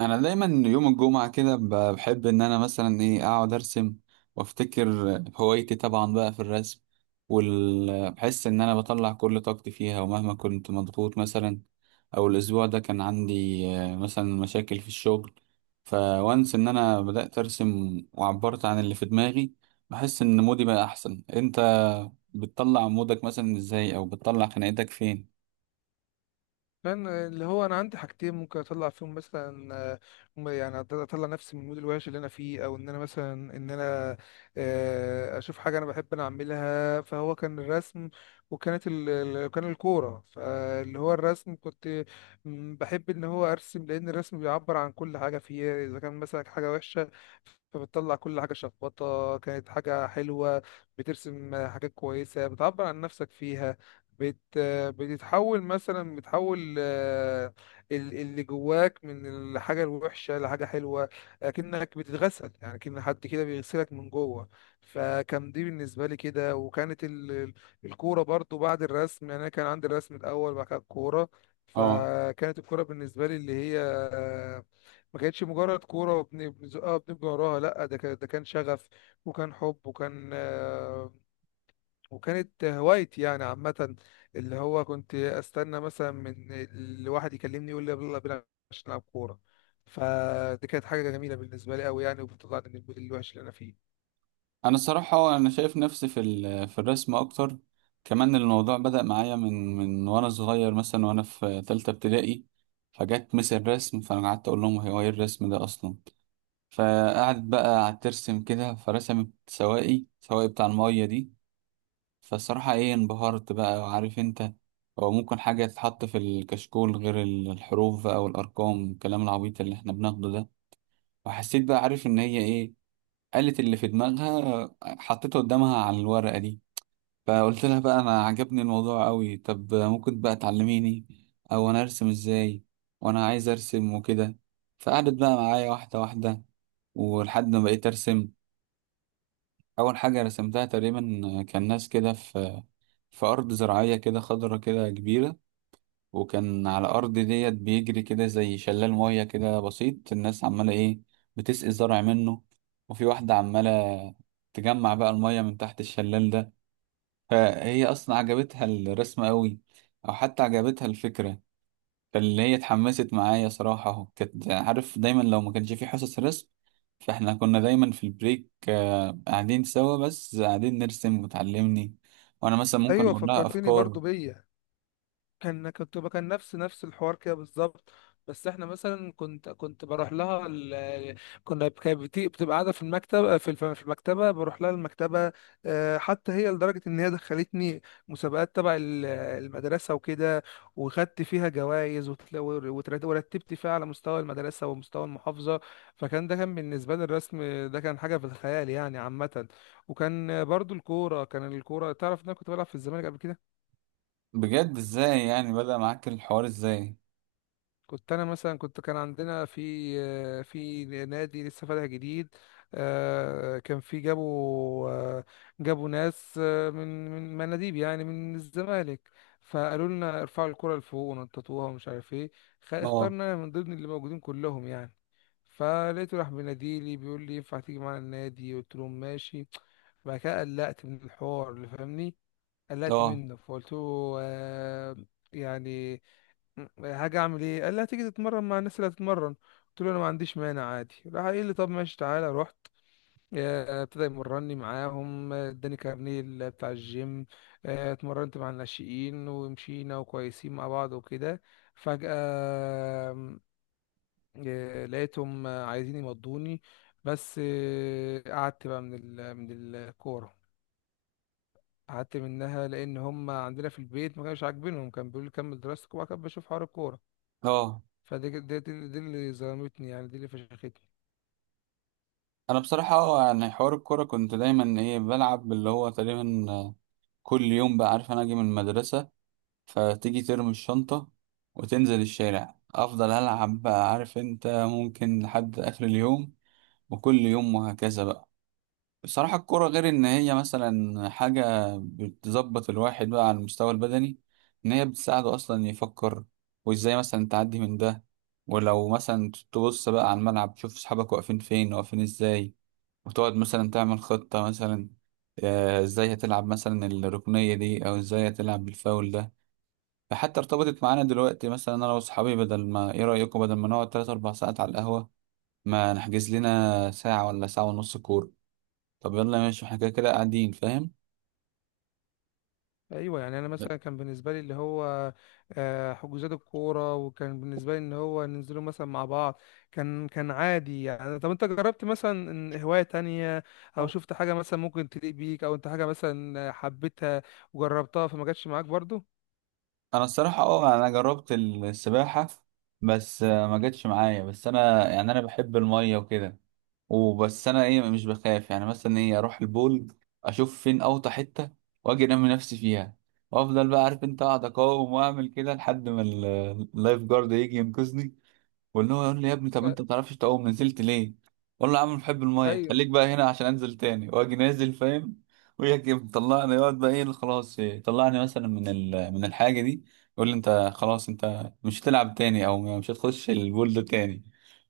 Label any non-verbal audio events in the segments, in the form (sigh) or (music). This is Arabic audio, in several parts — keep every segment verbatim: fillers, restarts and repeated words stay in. انا دايما يوم الجمعه كده ب- بحب ان انا مثلا ايه اقعد ارسم وافتكر. هوايتي طبعا بقى في الرسم، وبحس ان انا بطلع كل طاقتي فيها، ومهما كنت مضغوط مثلا او الاسبوع ده كان عندي آه، مثلا مشاكل في الشغل، فوانس ان انا بدات ارسم وعبرت عن اللي في دماغي. بحس ان مودي بقى احسن. انت بتطلع مودك مثلا ازاي او بتطلع خناقتك فين؟ لان اللي هو انا عندي حاجتين ممكن اطلع فيهم مثلا آه، م- يعني أط- اطلع نفسي من المود الوحش اللي انا فيه، او ان انا مثلا ان انا آه، اشوف حاجه انا بحب انا اعملها. فهو كان الرسم، وكانت ال... ال- كان الكوره. فاللي هو الرسم، كنت م، بحب ان هو ارسم، لان الرسم بيعبر عن كل حاجه فيا. اذا كان مثلا حاجه وحشه، فبتطلع كل حاجه شخبطه. كانت حاجه حلوه، بترسم حاجات كويسه بتعبر عن نفسك فيها. آه، بتتحول مثلا، بتحول آه، ال- اللي جواك من الحاجة الوحشة لحاجة حلوة. أكنك بتتغسل، يعني كأن حد كده بيغسلك من جوه. فكان دي بالنسبة لي كده. وكانت ال- ال- الكورة برضو بعد الرسم. يعني أنا كان عندي الرسم الأول، بعد كده الكورة. اه. فكانت الكورة بالنسبة لي اللي هي آه، ما كانتش مجرد كورة وبنزقها وبنبقى وراها. لأ، ده كان، ده كان شغف، وكان حب، وكان آه، وكانت هوايتي يعني عامة. اللي هو كنت استنى مثلا من الواحد يكلمني يقول لي يلا بينا عشان نلعب كورة. فدي كانت حاجة جميلة بالنسبة لي قوي يعني، وبتطلعني من المود الوحش اللي انا فيه. انا الصراحه انا شايف نفسي في ال- في الرسم اكتر. كمان الموضوع بدأ معايا من من وانا صغير، مثلا وانا في ثالثه ابتدائي، فجت مس الرسم، فانا قعدت اقول لهم هو ايه الرسم ده اصلا. فقعدت بقى قعدت ترسم كده، فرسمت سواقي سواقي بتاع الميه دي. فالصراحه ايه انبهرت بقى، وعارف انت، هو ممكن حاجه تتحط في الكشكول غير ال- الحروف بقى والارقام والكلام العبيط اللي احنا بناخده ده. وحسيت بقى عارف ان هي ايه، قالت اللي في دماغها حطيته قدامها على الورقه دي. فقلت لها بقى انا عجبني الموضوع قوي، طب ممكن بقى تعلميني او انا ارسم ازاي، وانا عايز ارسم وكده. فقعدت بقى معايا واحده واحده، ولحد ما بقيت ارسم. اول حاجه رسمتها تقريبا كان ناس كده في في ارض زراعيه كده خضره كده كبيره، وكان على الارض ديت بيجري كده زي شلال ميه كده بسيط، الناس عماله ايه، بتسقي الزرع منه، وفي واحده عماله تجمع بقى الميه من تحت الشلال ده. فهي اصلا عجبتها الرسمة قوي، او حتى عجبتها الفكرة. فاللي هي اتحمست معايا صراحة اهو، كانت عارف دايما لو ما كانش في حصص رسم، فاحنا كنا دايما في البريك آه، قاعدين سوا، بس قاعدين نرسم وتعلمني، وانا مثلا ممكن ايوه، اقول لها فكرتني افكار. برضو بيا. كان كنت بقى- كان نفس نفس الحوار كده بالظبط. بس احنا مثلا كنت كنت بروح لها ال... (laughs) كنا ب- كانت بتي- بتبقى قاعده في المكتب، في الف- في المكتبه، بروح لها المكتبه. آه، حتى هي لدرجه ان هي دخلتني مسابقات تبع ال- المدرسه وكده، وخدت فيها جوائز، ورتبت فيها على مستوى المدرسه ومستوى المحافظه. فكان ده، كان بالنسبه لي الرسم ده، كان حاجه في الخيال يعني عامه. وكان برضو الكوره، كان الكوره تعرف ان انا كنت بلعب في الزمالك قبل كده. بجد، ازاي يعني بدأ معاك الحوار ازاي؟ كنت انا مثلا كنت كان عندنا في آه، في نادي لسه فاتح جديد. آه، كان في، جابوا آه، جابوا ناس آه، من من مناديب يعني من الزمالك. فقالوا لنا ارفعوا الكرة لفوق ونططوها ومش عارف ايه. خ- اه اخترنا من ضمن اللي موجودين كلهم يعني. فلقيته راح بيناديلي بيقول لي ينفع تيجي معانا النادي. قلت له ماشي. بعد كده قلقت من الحوار، اللي فاهمني. قلقت اه منه فقلت له آه، يعني حاجه، اعمل ايه؟ قال لي هتيجي تتمرن مع الناس اللي هتتمرن. قلت له انا ما عنديش مانع عادي. راح قال لي طب ماشي تعالى. رحت، آه، ابتدى يمرني معاهم. آه، اداني كارنيه ال- بتاع الجيم. آه، اتمرنت مع الناشئين ومشينا وكويسين مع بعض وكده. فجأة آه، لقيتهم آه، عايزين يمضوني. بس آه، قعدت بقى من ال من الكورة. قعدت منها لأن هم عندنا في البيت ما كانش عاجبينهم. كان بيقولوا لي كمل دراستك، وبعد كده بشوف حوار الكورة. اه. فدي، دي, دي, دي اللي ظلمتني، يعني دي اللي فشختني. انا بصراحة اه يعني حوار الكورة كنت دايما ايه بلعب، اللي هو تقريبا آه، كل يوم بقى، عارف انا اجي من المدرسة فتيجي ترمي الشنطة وتنزل الشارع أفضل ألعب بقى، عارف أنت، ممكن لحد آخر اليوم، وكل يوم، وهكذا بقى. بصراحة الكرة غير إن هي مثلا حاجة بتظبط الواحد بقى على المستوى البدني، إن هي بتساعده أصلا يفكر، وإزاي مثلا تعدي من ده، ولو مثلا تبص بقى على الملعب تشوف أصحابك واقفين فين واقفين إزاي، وتقعد مثلا تعمل خطة مثلا، آه، إزاي هتلعب مثلا الركنية دي أو إزاي هتلعب بالفاول ده. فحتى ارتبطت معانا دلوقتي، مثلا انا واصحابي، بدل ما ايه رايكم، بدل ما نقعد تلاتة اربعة ساعات على القهوه، ما نحجز لنا ساعه ولا ساعه ونص كوره، طب يلا ماشي احنا كده كده قاعدين، فاهم؟ ايوه يعني انا مثلا كان بالنسبه لي اللي هو آه، حجوزات الكوره، وكان بالنسبه لي ان هو ننزلوا مثلا مع بعض. كان كان عادي يعني. طب انت جربت مثلا إن هوايه تانية، او شفت حاجه مثلا ممكن تليق بيك، او انت حاجه مثلا حبيتها وجربتها فما جاتش معاك برضو؟ انا الصراحه اه انا جربت السباحه، بس آه، ما جاتش معايا، بس انا يعني انا بحب الميه وكده، وبس انا ايه مش بخاف، يعني مثلا ايه اروح البول اشوف فين اوطى حته واجي انمي نفسي فيها، وافضل بقى عارف انت اقعد اقاوم واعمل كده لحد ما ال- اللايف جارد يجي ينقذني، واللي هو يقول لي يا ابني طب آه، انت ما بتعرفش تعوم نزلت ليه؟ اقول له يا عم بحب الميه، ايوه خليك بقى هنا عشان انزل تاني واجي نازل، فاهم. ويجي مطلعني، يقعد بقى ايه، خلاص طلعني مثلا من ال... من الحاجه دي، يقول لي انت خلاص انت مش هتلعب تاني او مش هتخش البول ده تاني.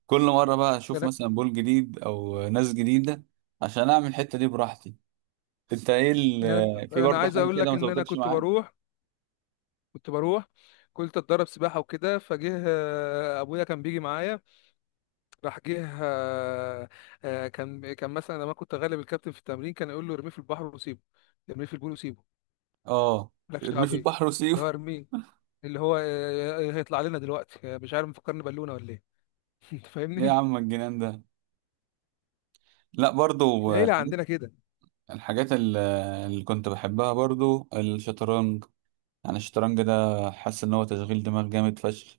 كل مره بقى اشوف انا مثلا بول جديد او ناس جديده عشان اعمل الحته دي براحتي. انت ايه انا ال... في أنا برضه عايز حاجه اقول كده لك ما ان انا ظبطتش كنت معاك؟ بروح، كنت بروح كنت اتدرب سباحه وكده. فجه آه، ابويا كان بيجي معايا. راح جه آه، آه، كان، كان مثلا لما كنت غالب الكابتن في التمرين، كان يقول له ارميه في البحر وسيبه، ارميه في البول وسيبه. اه. مالكش دعوه ارميه في بيه. البحر اللي هو وسيبه. ارميه، اللي هو آه، هيطلع لنا دلوقتي آه، مش عارف، مفكرني بالونه ولا ايه. (laughs) انت ايه (laughs) يا فاهمني، عم الجنان ده، لا برضو. العيله عندنا كده. الحاجات ال- اللي كنت بحبها برضو الشطرنج. يعني الشطرنج ده حاسس ان هو تشغيل دماغ جامد فشخ،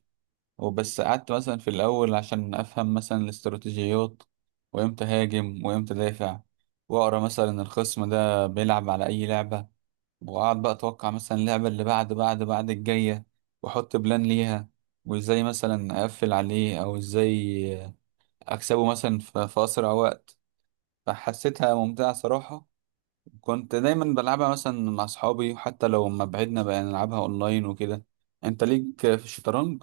وبس قعدت مثلا في الاول عشان افهم مثلا الاستراتيجيات، وامتى هاجم وامتى دافع، واقرا مثلا الخصم ده بيلعب على اي لعبة، واقعد بقى اتوقع مثلا اللعبة اللي بعد بعد بعد الجاية، واحط بلان ليها، وازاي مثلا اقفل عليه، او ازاي اكسبه مثلا في في اسرع وقت. فحسيتها ممتعة صراحة. كنت دايما بلعبها مثلا مع اصحابي، وحتى لو ما بعدنا بقى نلعبها اونلاين وكده. انت ليك في الشطرنج؟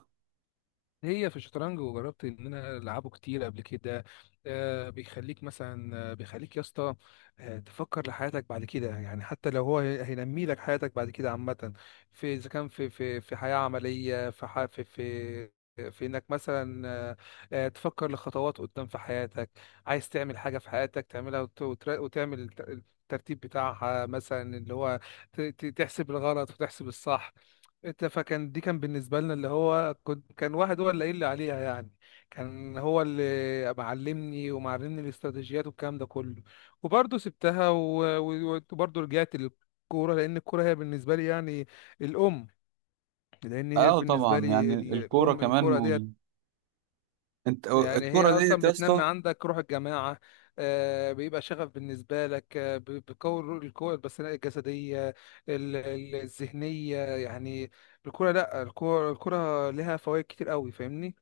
هي في الشطرنج، وجربت ان انا العبه كتير قبل كده. آه، بيخليك مثلا آه، بيخليك يا اسطى آه تفكر لحياتك بعد كده يعني. حتى لو هو هي- هينمي لك حياتك بعد كده عامة، في، اذا كان في، في في حياة عملية، في ح- في في في انك مثلا آه، آه، تفكر لخطوات قدام في حياتك. عايز تعمل حاجة في حياتك، تعملها وت- وتر- وتعمل الت- الترتيب بتاعها مثلا، اللي هو ت- ت- تحسب الغلط وتحسب الصح. انت، فكان دي كان بالنسبه لنا اللي هو، كنت كان واحد هو اللي قايل لي عليها يعني. كان هو اللي معلمني، ومعلمني الاستراتيجيات والكلام ده كله. وبرضه سبتها و- و- وبرضه رجعت للكوره، لان الكوره هي بالنسبه لي يعني الام. لان هي اه بالنسبه طبعا. يعني لي ال- الكوره الام كمان الكوره ديت. وال... انت يعني هي الكوره ديت اصلا يا بتنمي اسطى. عندك روح الجماعه. آه، بيبقى شغف بالنسبه لك. آه، ب- بتقوي القوه البدنيه الجسديه، ال- ال- الذهنيه يعني. الكوره، لا، الكوره الكوره لها فوائد كتير قوي، فاهمني.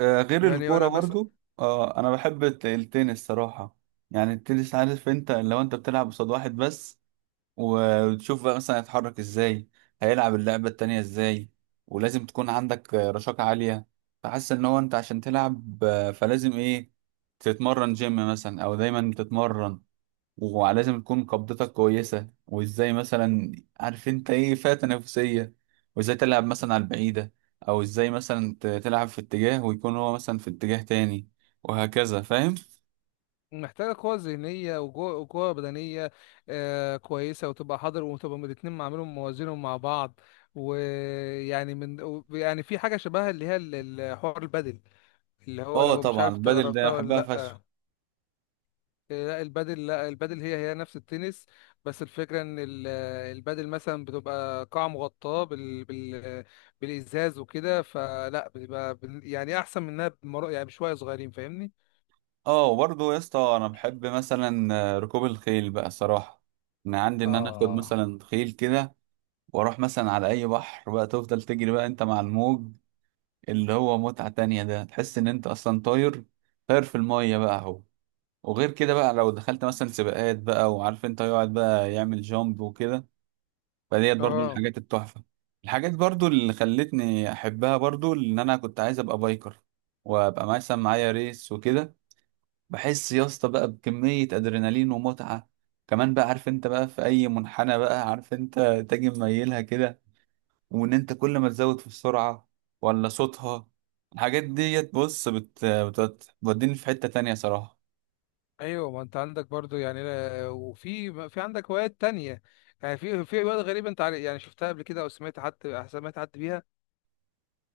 آه، غير يعني الكوره انا مثلا برضو، آه انا بحب الت- التنس صراحه. يعني التنس عارف انت، لو انت بتلعب قصاد واحد بس، وتشوف بقى مثلا هيتحرك ازاي، هيلعب اللعبة التانية ازاي، ولازم تكون عندك آه، رشاقة عالية. فحاسس ان هو انت عشان تلعب آه، فلازم ايه تتمرن جيم مثلا او دايما تتمرن، ولازم تكون قبضتك كويسة، وازاي مثلا عارف انت ايه فئة تنافسية، وازاي تلعب مثلا على البعيدة، او ازاي مثلا ت- تلعب في اتجاه ويكون هو مثلا في اتجاه تاني، وهكذا فاهم. محتاجه قوه ذهنيه وجو- وقوه بدنيه آه، كويسه، وتبقى حاضر، وتبقى الاتنين عاملهم موازينهم مع بعض. ويعني من و- يعني في حاجه شبهها اللي هي ال- الحوار البدل، اللي هو اه لو مش طبعا عارف انت البدل ده جربتها ولا بحبها فشخ. لا. لا البادل، لا البادل هي، هي نفس التنس، بس الفكرة ان ال- البادل مثلا بتبقى قاعة مغطاة بال بال بالإزاز وكده. فلا بتبقى بن- يعني احسن منها بمر... يعني بشوية صغيرين، فاهمني. اه وبرضه يا اسطى انا بحب مثلا آه، ركوب الخيل بقى صراحه. انا عندي ان انا اخد اه. مثلا خيل كده واروح مثلا على اي بحر، بقى تفضل تجري بقى انت مع الموج، اللي هو متعه تانية، ده تحس ان انت اصلا طاير، طاير في الميه بقى اهو. وغير كده بقى، لو دخلت مثلا سباقات بقى، وعارف انت يقعد بقى يعمل جامب وكده. فديت برضه من اه، الحاجات التحفه. الحاجات برضه اللي خلتني احبها برضه ان انا كنت عايز ابقى بايكر، وابقى مثلا معايا ريس وكده. بحس يا اسطى بقى بكمية أدرينالين ومتعة، كمان بقى عارف انت بقى في أي منحنى بقى عارف انت تاجي مميلها كده، وإن انت كل ما تزود في السرعة ولا صوتها، الحاجات ديت بص بت... بت- بتوديني في حتة تانية صراحة. ايوه ما انت عندك برضو يعني، لا- وفي، في عندك هوايات تانية يعني، في في هوايات غريبة انت عارف، يعني شفتها قبل كده او سمعت حد، سمعت حد بيها؟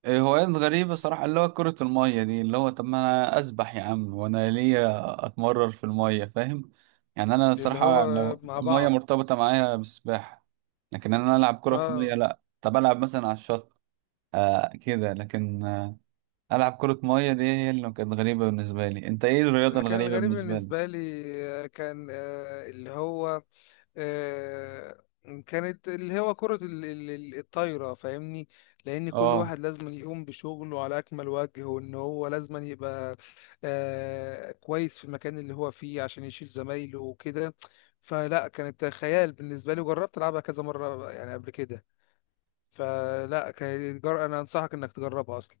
إيه، هوايات غريبة صراحة، اللي هو كرة المية دي، اللي هو طب ما أنا أسبح يا عم وأنا ليا أتمرر في المية، فاهم. يعني أنا اللي صراحة هو لو مع المية بعض. مرتبطة معايا بالسباحة، لكن أنا ألعب كرة في المية اه. لأ. طب ألعب مثلا على الشط آه كده، لكن آه ألعب كرة مية دي هي اللي كانت غريبة بالنسبة لي. أنت إيه الرياضة انا كان الغريبة الغريب بالنسبة لي؟ بالنسبة لي آه، كان آه، اللي هو آه، كانت اللي هو كرة ال- ال- ال- الطايرة، فاهمني. لأن كل آه. واحد لازم يقوم بشغله على أكمل وجه، وإن هو لازم يبقى آه، كويس في المكان اللي هو فيه عشان يشيل زمايله وكده. فلا كانت خيال بالنسبة لي، وجربت ألعبها كذا مرة يعني قبل كده. فلا كانت جر... أنا أنصحك إنك تجربها أصلا.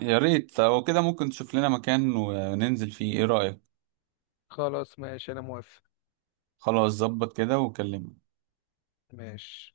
يا ريت لو كده ممكن تشوف لنا مكان وننزل فيه، إيه رأيك؟ خلاص ماشي، أنا موافق. خلاص ظبط كده وكلمني. ماشي.